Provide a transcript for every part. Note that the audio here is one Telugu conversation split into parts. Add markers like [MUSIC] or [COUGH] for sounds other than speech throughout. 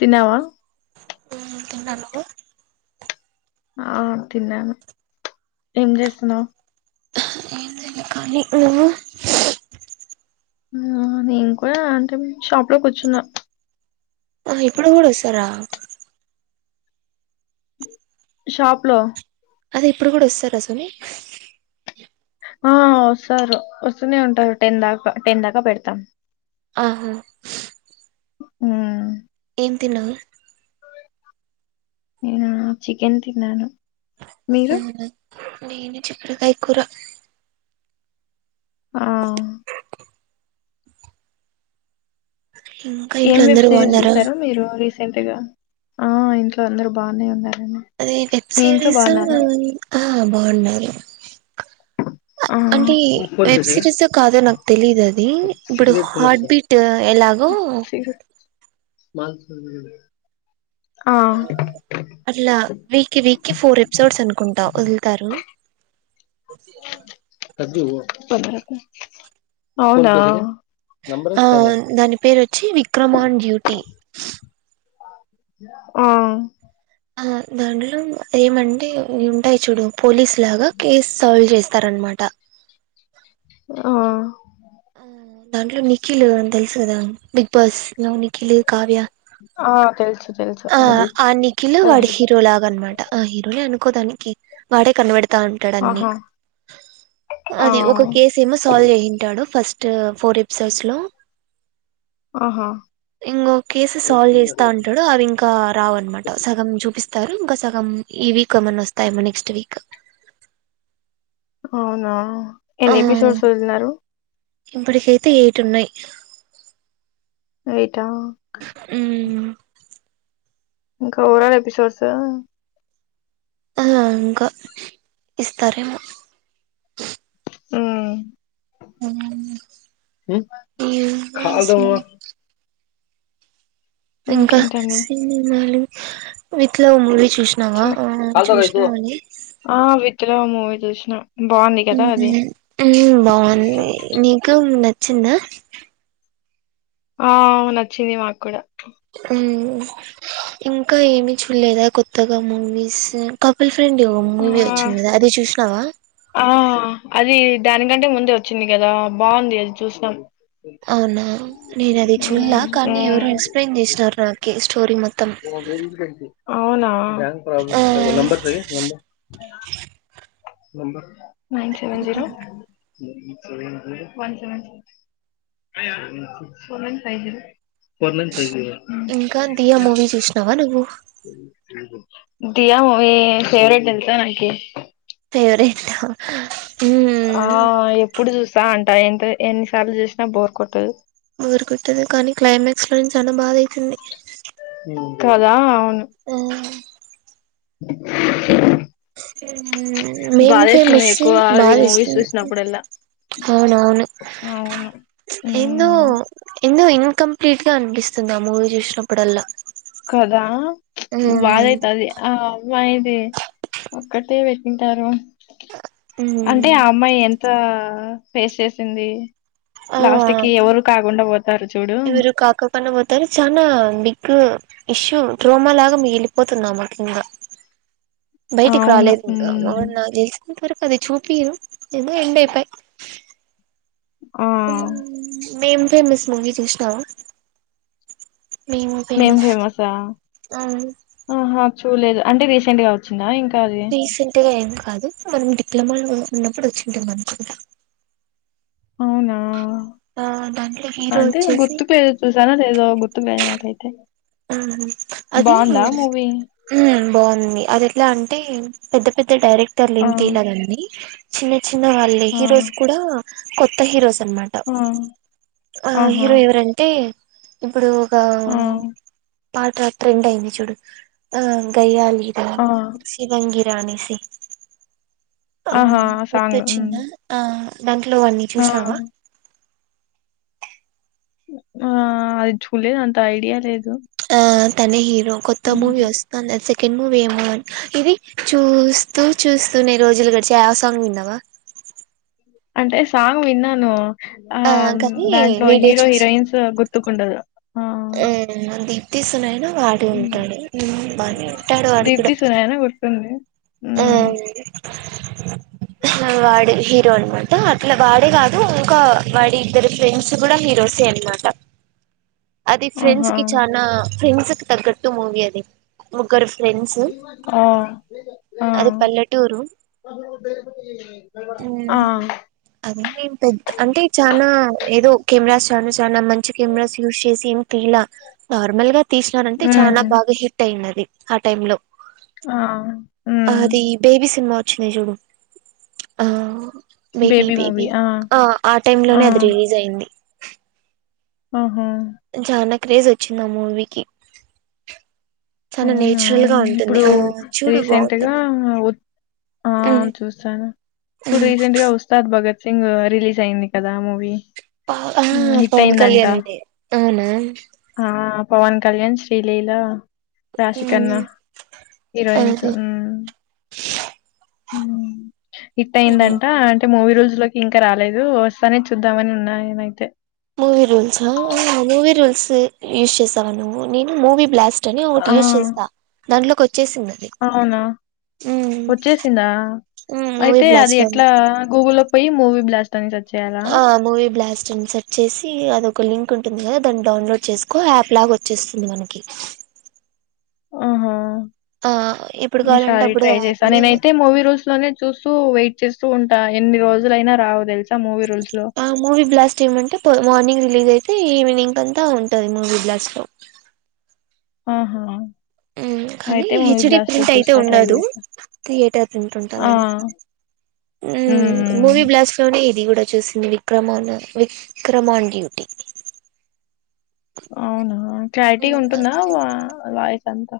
తిన్నావా నేను కూడ తిన్నా నువ్వు ఆ తిన్నాను ఏం చేస్తున్నావ్ ఏం చేయలే కాలి నువ్వు నేను కూడా అంటే షాప్ లో కూర్చున్నా ఆ ఇప్పుడు కూడా వస్తారా షాప్ లో అదే ఇప్పుడు కూడా వస్తారా సుని ఆ వస్తారు వస్తూనే ఉంటారు టెన్ దాకా టెన్ దాకా పెడతాం. ఆహా ఉమ్ ఏం తిన్నావు నేను చికెన్ తిన్నాను మీరు అవున నేను చుక్కడి కాయ కూర ఆ ఇంకా ఇంట్లో అందరు బాగున్నార తెగా ఆ ఇంట్లో అందరు బాగనే ఉన్నారు అదే వెబ్ సిరీస్ ఆ బాగుండది ఆ అంటే వెబ్ సిరీస్ కాదో నాకు తెలీదు అది ఇప్పుడు హార్ట్ బీట్ ఎలాగో సీరు- [INAUDIBLE] ఆ అట్లా వీక్కి వీక్కిి ఫోర్ ఎపిసోడ్స్ అనుకుంటా వదులుతారు [INAUDIBLE] అవునా ఆ దాని పేరు వచ్చి విక్రమ్ ఆన్ డ్యూటీ ఆ ఆ దండలో ఏమంటే ఇవి ఉంటాయి చూడు పోలీసు లాగా కేస్ సాల్వ్ చేస్ స్తారన్నమాట ఆ ఆ దాంట్లో నిఖిలు తెలుసుగదా బిగ్ బాస్ నిఖిలు కావ్య ఆ తెలుసు తెలుసు ఆ ఉమ్, ఆ నిఖల్ వాడి పదహైదు హీరో లాగ అనమాట ఆ హీరోనే అనుకో దానికి వాని కన్నబడ్ రా ఉంటాడు అన్ని ఆహా ఆ అది ఒక కేసు ఏమో సాల్వ్ చేసింటాడు ఫస్ట్ [UNINTELLIGIBLE] ఫోర్ ఎపిసోడ్స్ లో ఆహా ఇంక కేసు సాల్వ్ చేస్తా ఉంటాడు అవి ఇం కా రావు అనమాట సగం చూపిస్ స్తారు ఇంకా సగం ఈ వీక్ ఏమన్నా వస్తాయమో నెక్స్ట్ వీక్ అవునా ఆ ఎన్ని ఎపిసోడ్ చదుతున్నారు ఇప్పటికైతే ఏటు ఉన్నాయి ఎయిట్ హా మ్ ఇంకా చూడాలా ఎపిసోడ్స్ ఆ ఇంకా ఇస్తారేమో మ్ మ్ కాదు ఇంకా ఇంకేంటండి విత్ లవ్ ము చూసినావ చెప్ త్ లవ్ మూవీ చుస్నా ఊహూ ఊ బావుంది నీకు న చ్చిందా ఆవ్ నచ్చింది మాక్కూడా ఉమ్ ఇంకా ఏమీ చూడలేదా కొత్తగా మూవీస్ క పుల్ ఫ్రెండ్ ఆ మూవీ వచ్చింది కదా అది చూషినావా ఆ అది దానికంటే ముందే వచ్చింది కదా బాగుంది అది చూసినాం అవునా నేను అది చూలా మ్మ్ కానీ మ్మ్ ఎవరో ఎక్స్ప్లెయిన్ చేసినారు నాకి స్టోరి మొ అహా బిల్డింగ్ కట్టి అవునా బ్యాంక్ ఆ problems [INAUDIBLE] numbers [INAUDIBLE] number nine seven zero one seven six four one five zero four one five zero నవా నువ్వు దయా మూవీ ఫేవరెట్ తెలుసా నాకి ఫేవరేటూ ఆ ఎప్పుడు చూసా అం టే ఎన్ని సార్లు చూసినా బోర్ కొట్టదు బోరుకొట్టదు కానీ క్లైమాక్స్ లోనే చాలా బాధ అయితుంది కాదా ఆ ఉ మేము బాధేస్తుంది ఫేమస్ ఎక్కువ అది బాదే మూవీస్ ఇస్తుంది చూసినప్పుడల్లా అవున అవును అవును ఎందో ఉమ్ ఏందొ ఇం కంప్లీట్ గా అనిపిస్తుంది ఆ మూవీ చూసినప్పుడల్లా కదా బాద అయితాది ఇది ఒక్కటే పెట్టింటారు అంటే ఆ అమ్మాయి ఎంత ఫేస్ చేేసింది ఆ చూడు ఎవరు కాక కుండా పోతారు చానా బిగ్ ఇష్యూ డ్రోమా లాగా మగిలిపోతుందామ ఇంగ బయటి కి అవును రాలేదు ఇంకా ఉమ్ వాడు నాకి తెలిసినంత వరక్ అది చూపిరు ఏదో ఎండ్ అయిపాయ్ ఆ మేమ్ ఫేమస్ మూవీ చూసినావా మేమ్ ఫేమస్ ఆ అవును అహ చూలేదు అంటే రీసెంట్ గా వచ్చిందా ఇంకా అది రీసెంట్ గా ఏమి కాదు మనం డిప్లొమాలో ఉన్నప్పుడు వచ్చింటుంది అనుకుంటా అవునా ఆ దాంట్లో హీరో అంటే వచ్చేసి గుర్తుకు లేదు చూసానో లేదో గుర్తు ఉన్నాయా అట్ట అయితే ఆ అది ఊ బాగుంది అది ఎట్లా అంటే పెద్ద పె అంటే డైరెక్టర్ ఆ! లింక్ ఇయ్యా లా దాన్ని చిన్న చిన్న వాళ్ళే ఆ! హీరోస్ కూడా కొత్త హీరోస్ అన్నమాట ఆ! ఆ ఆహా! హీరో ఎవరంటే ఇప్పుడు ఒకా ఆ! పాట ట్రెండ్ అయింది చూడు ఆ గయ్యాలి రా ఆ! శివంగి అన్నివేసి ఆ ఆహా! గుర్తు సాంగ్. హ్మ్. వచ్చిందా ఆ [INAUDIBLE] హలో అన్నీ ఆ! చూసినావా ఆ అది చూడ లేదు అంత ఐడియా లేదు ఆ తనే హీరో కొత్త హ్మ్. మూవీ వస్తోంది ఎస్ సెకండ్ మూవీ ఏమో అన్ ఇది చూస్తూ చూస్తూనే రోజులు గడిచే ఆ సాంగ్ విన్నావా అంటే సాంగ్ విన్నాను ఆ కానీ దాంట్లో వీడియో హీరో హీరోయిన్స్ గుర్తుకు ఉండదు ఉ దీప్తి సున్నాయినా వాడు హ్మ్. ఉంటాడు బాగానే ఉంటాడు వాడు కూడా 'దీప్తి సునేన' గుర్తుంది. ఆ హ్మ్. వాడ హీరో అనమాట, అట్లా వాడే కాదు ఇంకా వాడి ఇద్దరు ఫ్రెండ్స్ కూడా హీరోసే అనమాట అది ఫ్రెండ్స్ ఆహా! కి చనా ఫ్రెండ్స్కి తగ్గట్టు మూవీ అది ముగ్గురు ఫ్రెండ్స్ ఆ ఆ! అది పల్లెటూరు ఆ! అది పెద్ద అంటే చనా ఏదో ఒకే [UNINTELLIGIBLE] చాలా మంచి కెమెరాస్ యూస్ చేసి ఎం తిల నార్మల్ గా తీసినరంట చాలా హ్మ్. బాగా హిట్ అయినది ఆ టైమ్ లో ఆ హ్మ్. అది బేబీ సినిమా చిన చూడు ఆ బేబీ బేబీ ఆ ఆ టై లోనే అది రిలీజ్ అయింది ఆహా చానా క్రేజ్ వచ్చింది ఆ మూవీకి చానా అవునా నేచురల్ గా ఉంటుంది ఇప్పుడు ఆ చూడు రీసెంట్గా బాగుంటుంది ఆ ఉమ్ చూస్తాను ఇప్పుడు ఉమ్ రీసెంట్గా ఉస్తాద్ భగత్ సింగ్ రిలీజ్ అయింది కదా మూవీ. హ్మ్. హిట్ పవన్ అయిందంట. కళ్యాణ్ండి అవునా ఆ! పవన్ కళ్యాణ్ శ్రీలలీలా రాశి కన్న ఉమ్ హీరోయిన్స్ అదే మ్ హిట్ ఉమ్ అయిందంట అంటే మూవీ రోజు లోకి ఇంకా రాలేదు వస్తానే చూద్దాంమని ఉన్నా నేనైతే యూస్ చేసవ నువు నేను మూవి బ్లాస్ట్ ఒకటి ఆ! యూస్ చేస్తా దాంట్లోకి వ అవునా వచ్చేసిందా మూవీ అయితే అది బ్లాస్ట్ లో ఎట్లా గూగుల్లో పోయి మూవీ బ్లాస్ ఆ మూవీ బ్లాస్ట్ సెట్ చేసి అదొక లింక్ ఉంటుంది కద దాన్ని డౌన్లోడ్ చేసుకొ యాప్ లా వచ్చేస్తుంది మనకి ఆహా ఆ ఎప్పుడు కావాలంటే ఈసారి అప్పుడు ట్రై యాప్ చేస్తాను లో నేనైతే మూవీ రూల్స్ లోనే చూస్తూ వెయిట్ చేస్ వస్తూ ఉంటా ఎన్ని రోజుల అైనా రావు తెలుస మూవీ బ్లాస్ట్ అంటే మార్నింగ్ రిలీజ్ అయి అయితే ఈవినింగ్ అంతా ఉంటంది మూవి బ్లాస్ట్ లో ఆహా మ్ కానీ అయితే మూవీ హెచ్డి బ్లాస్ట్‌లో ప్రింట్ అయితే చూస్తా ట్రై ఉండదు, చేస్తా. థియేటర్ తిట్ ఆ! ఉంటందని హ్మ్. మూవీ హ్మ్. బ్లాస్ట్ లోనే ఇది కూడా చూసి విక్రమా విక్రమాన్ డ్యూటి అవునా క్లారిటీ ఉంటుందా వ వ చంత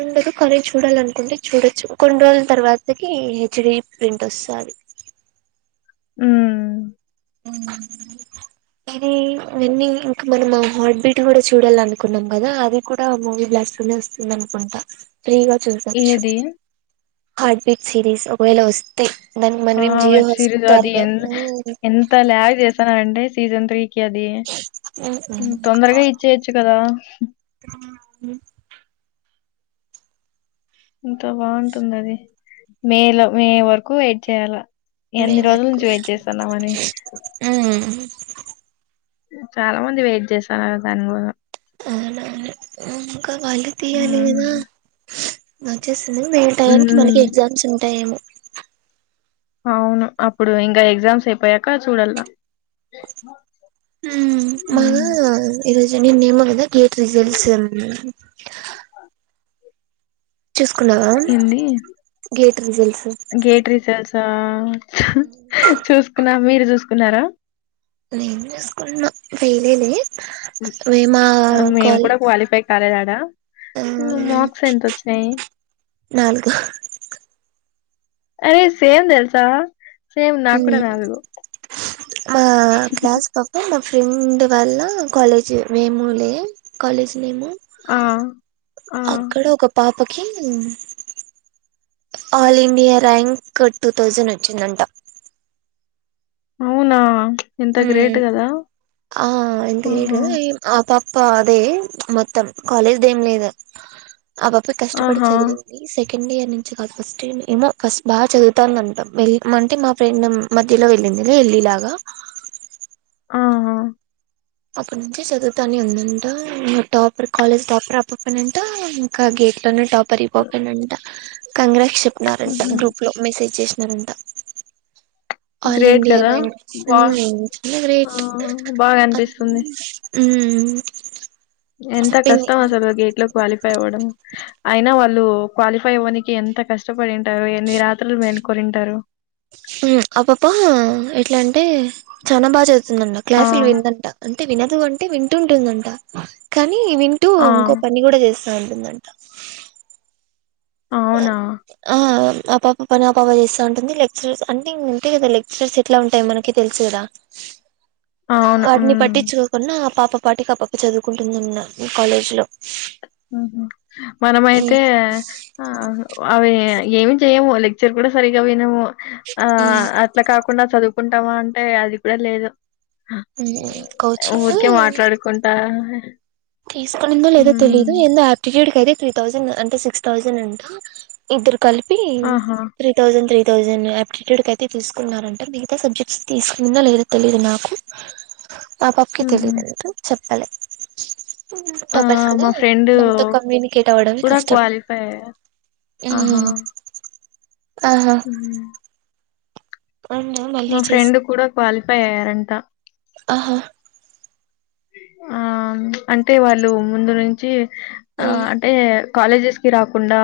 ఉండదు కానీ చూడాల అనుకుంటే చూడొచ్చు కొన్ని రోజుల తర్వాతకి హెచ్డీ ప్రింట్ వస్తది ఉ ఇది నన్నన్ని ఇంకా మనం హార్ట్ బీట్ కూడా చూడాల అనుకున్నాం కదా, అది కూడా మూవీ బ్లాస్టులోనే వస్తుంది అనుకుంటా ఫ్రీగా చూసొచ్చు ఏది? హార్ట్ బీట్ సీరీస్ ఒకవేళ వస్తే దానికి మనం ఆ ఏం జియో వెబ్ సిరీస్ హాట్స్టార్ అది, లో ఎన్ ఎంత ల్యాగ్ జేస్. స్తాన్నారంటే సీసన్ త్రీ. క్యాది తొందరగా ఇచ్చేయొచ్చు కదా. ఉమ్. ఇంత బాగుంటుంది అది, మే లో, మే వరకు వెయిట్ చేయాల. మే ఎన్ని రోజుల వరకు నుంచి వెయిట్ చేస్తున్నామని చాలా మంది వెయిట్ చేసారు దాని కూడా అనా అకా వలి తీయాలిదా హ్మ్ నచెస్ వేటానికి మనకి హ్మ్ ఎగ్జామ్స్ ఉంటాయేమో అవును అప్పుడు ఇంకా ఎగ్జామ్స్ అయిపోయాక చూడలా మ్ మాగా ఇరోజ నేన్ ఎమో గదా గేట్ రిజల్ట్స్. [UNINTELLIGIBLE] చూసుకున్నావా ఏంది గేట్ రిజల్ట్స్ గేట్ రీజల్ట్స్ ఆ, చూసుకున్నా మీరు చూస్. కున్నారా. నేన్ జుసుకున్న ఫైలే లే. మేము కూడా క్వాలిఫై కాలేదాడా, ఆ మార్క్స్ ఎంత ఓచ్చినాయి. నాలుగు అరే సేమ్ తెల్సా. ఉమ్, మా క్లాస్ పక్క [UNINTELLIGIBLE] ఫ్రెండ్ వాళ్ళ కాలేజ్, మేము లే కాలేజ్ నేము. ఆ. ఆ అక్కడ ఒక pop. [UNINTELLIGIBLE] All India rank, two thousand ఓచ్చిందంట. అవునా. ఎంత గ్రేట్ ఉమ్ కదా ఆ ఎంత గ్రేట్ ఆహా కదా, ఏం ఆ పాప్. [UNINTELLIGIBLE] అది మొత్తం, కాలేజ్ దేమ్ లేదు. ఆ పాప, కష్టపడి ఆహా చదివింది సేక్. సెకండ్ ఇయర్ నుంచి కాదు, ఫస్ట్ ఇయర్ ఏమో ఫస్ట్ బాగా చదువుతాన్దంట. మేళ్ అంటే మా ఫ్రెండ్ మధ్యలో వెళ్ళిందిలే నీలాగా. ఆహా అప్పటి నుంచి చదువుతానే ఉందంట, టాపర్ కాలేజ్ టాపర్ అప్పప్పన్ అంట, ఇంకా గేట్ లోనే టాప్. [UNINTELLIGIBLE] కంగ్రాట్స్ చెప్. నారంటా హుహు. గ్రూప్ లో మెసేజ్ జేస్. జరంట ఆల్ గ్రేట్ ఇండియా కదా రం బా ఆ గ్రేట్ బాగా అ అనిపిస్తుంది ఉ ఎంత కష్టం అసలు గేట్లో క్వాలిఫై అవ్వడం అయినా వాళ్ళు క్వాలిఫై అవ్వనికి ఎంత కష్టపడింటారు ఎన్ని రాత్రులు మేలుకొంటారు ఉమ్ ఆ పాప ఎట్లా అంటే, చానా బాగా చదువుతుందంట, ఆ క్లాసులు విన్దంట. వినదు అంటే వింటుంటుందంట కాన్. నీ వింటూ ఆ ఇంకో పని కూడా జేస్. [UNINTELLIGIBLE] దంట. అవునా ఆ. ఆ పాప పని ఆ పాప జేస్తా ఉంటుంది. లెక్చరర్స్ [UNINTELLIGIBLE] ఉంటాయి కదా లెక్చరర్స్ ఎట్లా ఉంటాయి, మనకి తెలుసు కదా. అవును వాటిని ఉమ్ పట్టించుకోకుండా. పాప పాటికి ఆ పాప చదువుకుంటుందంట, ఈ కాలేజ్ లో. ఉహుమ్ మనమైతే ఉమ్ ఆహుం. అవి ఏమి చేయవు పక్చర్ కూడా సరిగా వినవు ఆ ఉమ్ అట్లా కాకుండా చదువు ఒకుంటామా అంటే అది కూడా లేదు ఉమ్ ఊరికే మాట్లాడుకుంటా తీసుకొనిందో లేదో తెలియదు ఉమ్ ఎందు డ్ క అయితే త్రీ థౌసండ్ అంటే సిక్స్ థౌసండ్ అంటా ఇద్దరు కలిపి ఆహా three thousand three three thousand aptitude కి అయితే తీసుకున్నారంట మిగతా సబ్జెక్ట్ తీసుకుందా లేదా తెలిదు నాకు మాపాపకి ఉహు తెలియదు అంటు చెప్ప అలె ఆ టపర్స్ కదా మా ఫ్రెండ్ మనతో కమ్యూనికేట్ అవ్వడం కూడా కష్టం క్వాలిఫై అయ్యారు ఆహా హ అవునా మళ్ళీ మా చేస్ ఫ్రెండ్ కూడా క్వాలి పేరంట ఆహా ఆ అంటే వాళ్ళు ముందు నుంచి ఆ అంటే కాలేజెస్ కి రాకుండా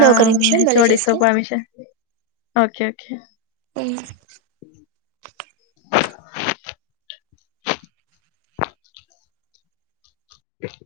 ఆ ఒక నిమిషం హెచ్ మళ్ళీ ఓడి తో చేస్తా పర్మిషన్ చ్ [INAUDIBLE] అవును [INAUDIBLE]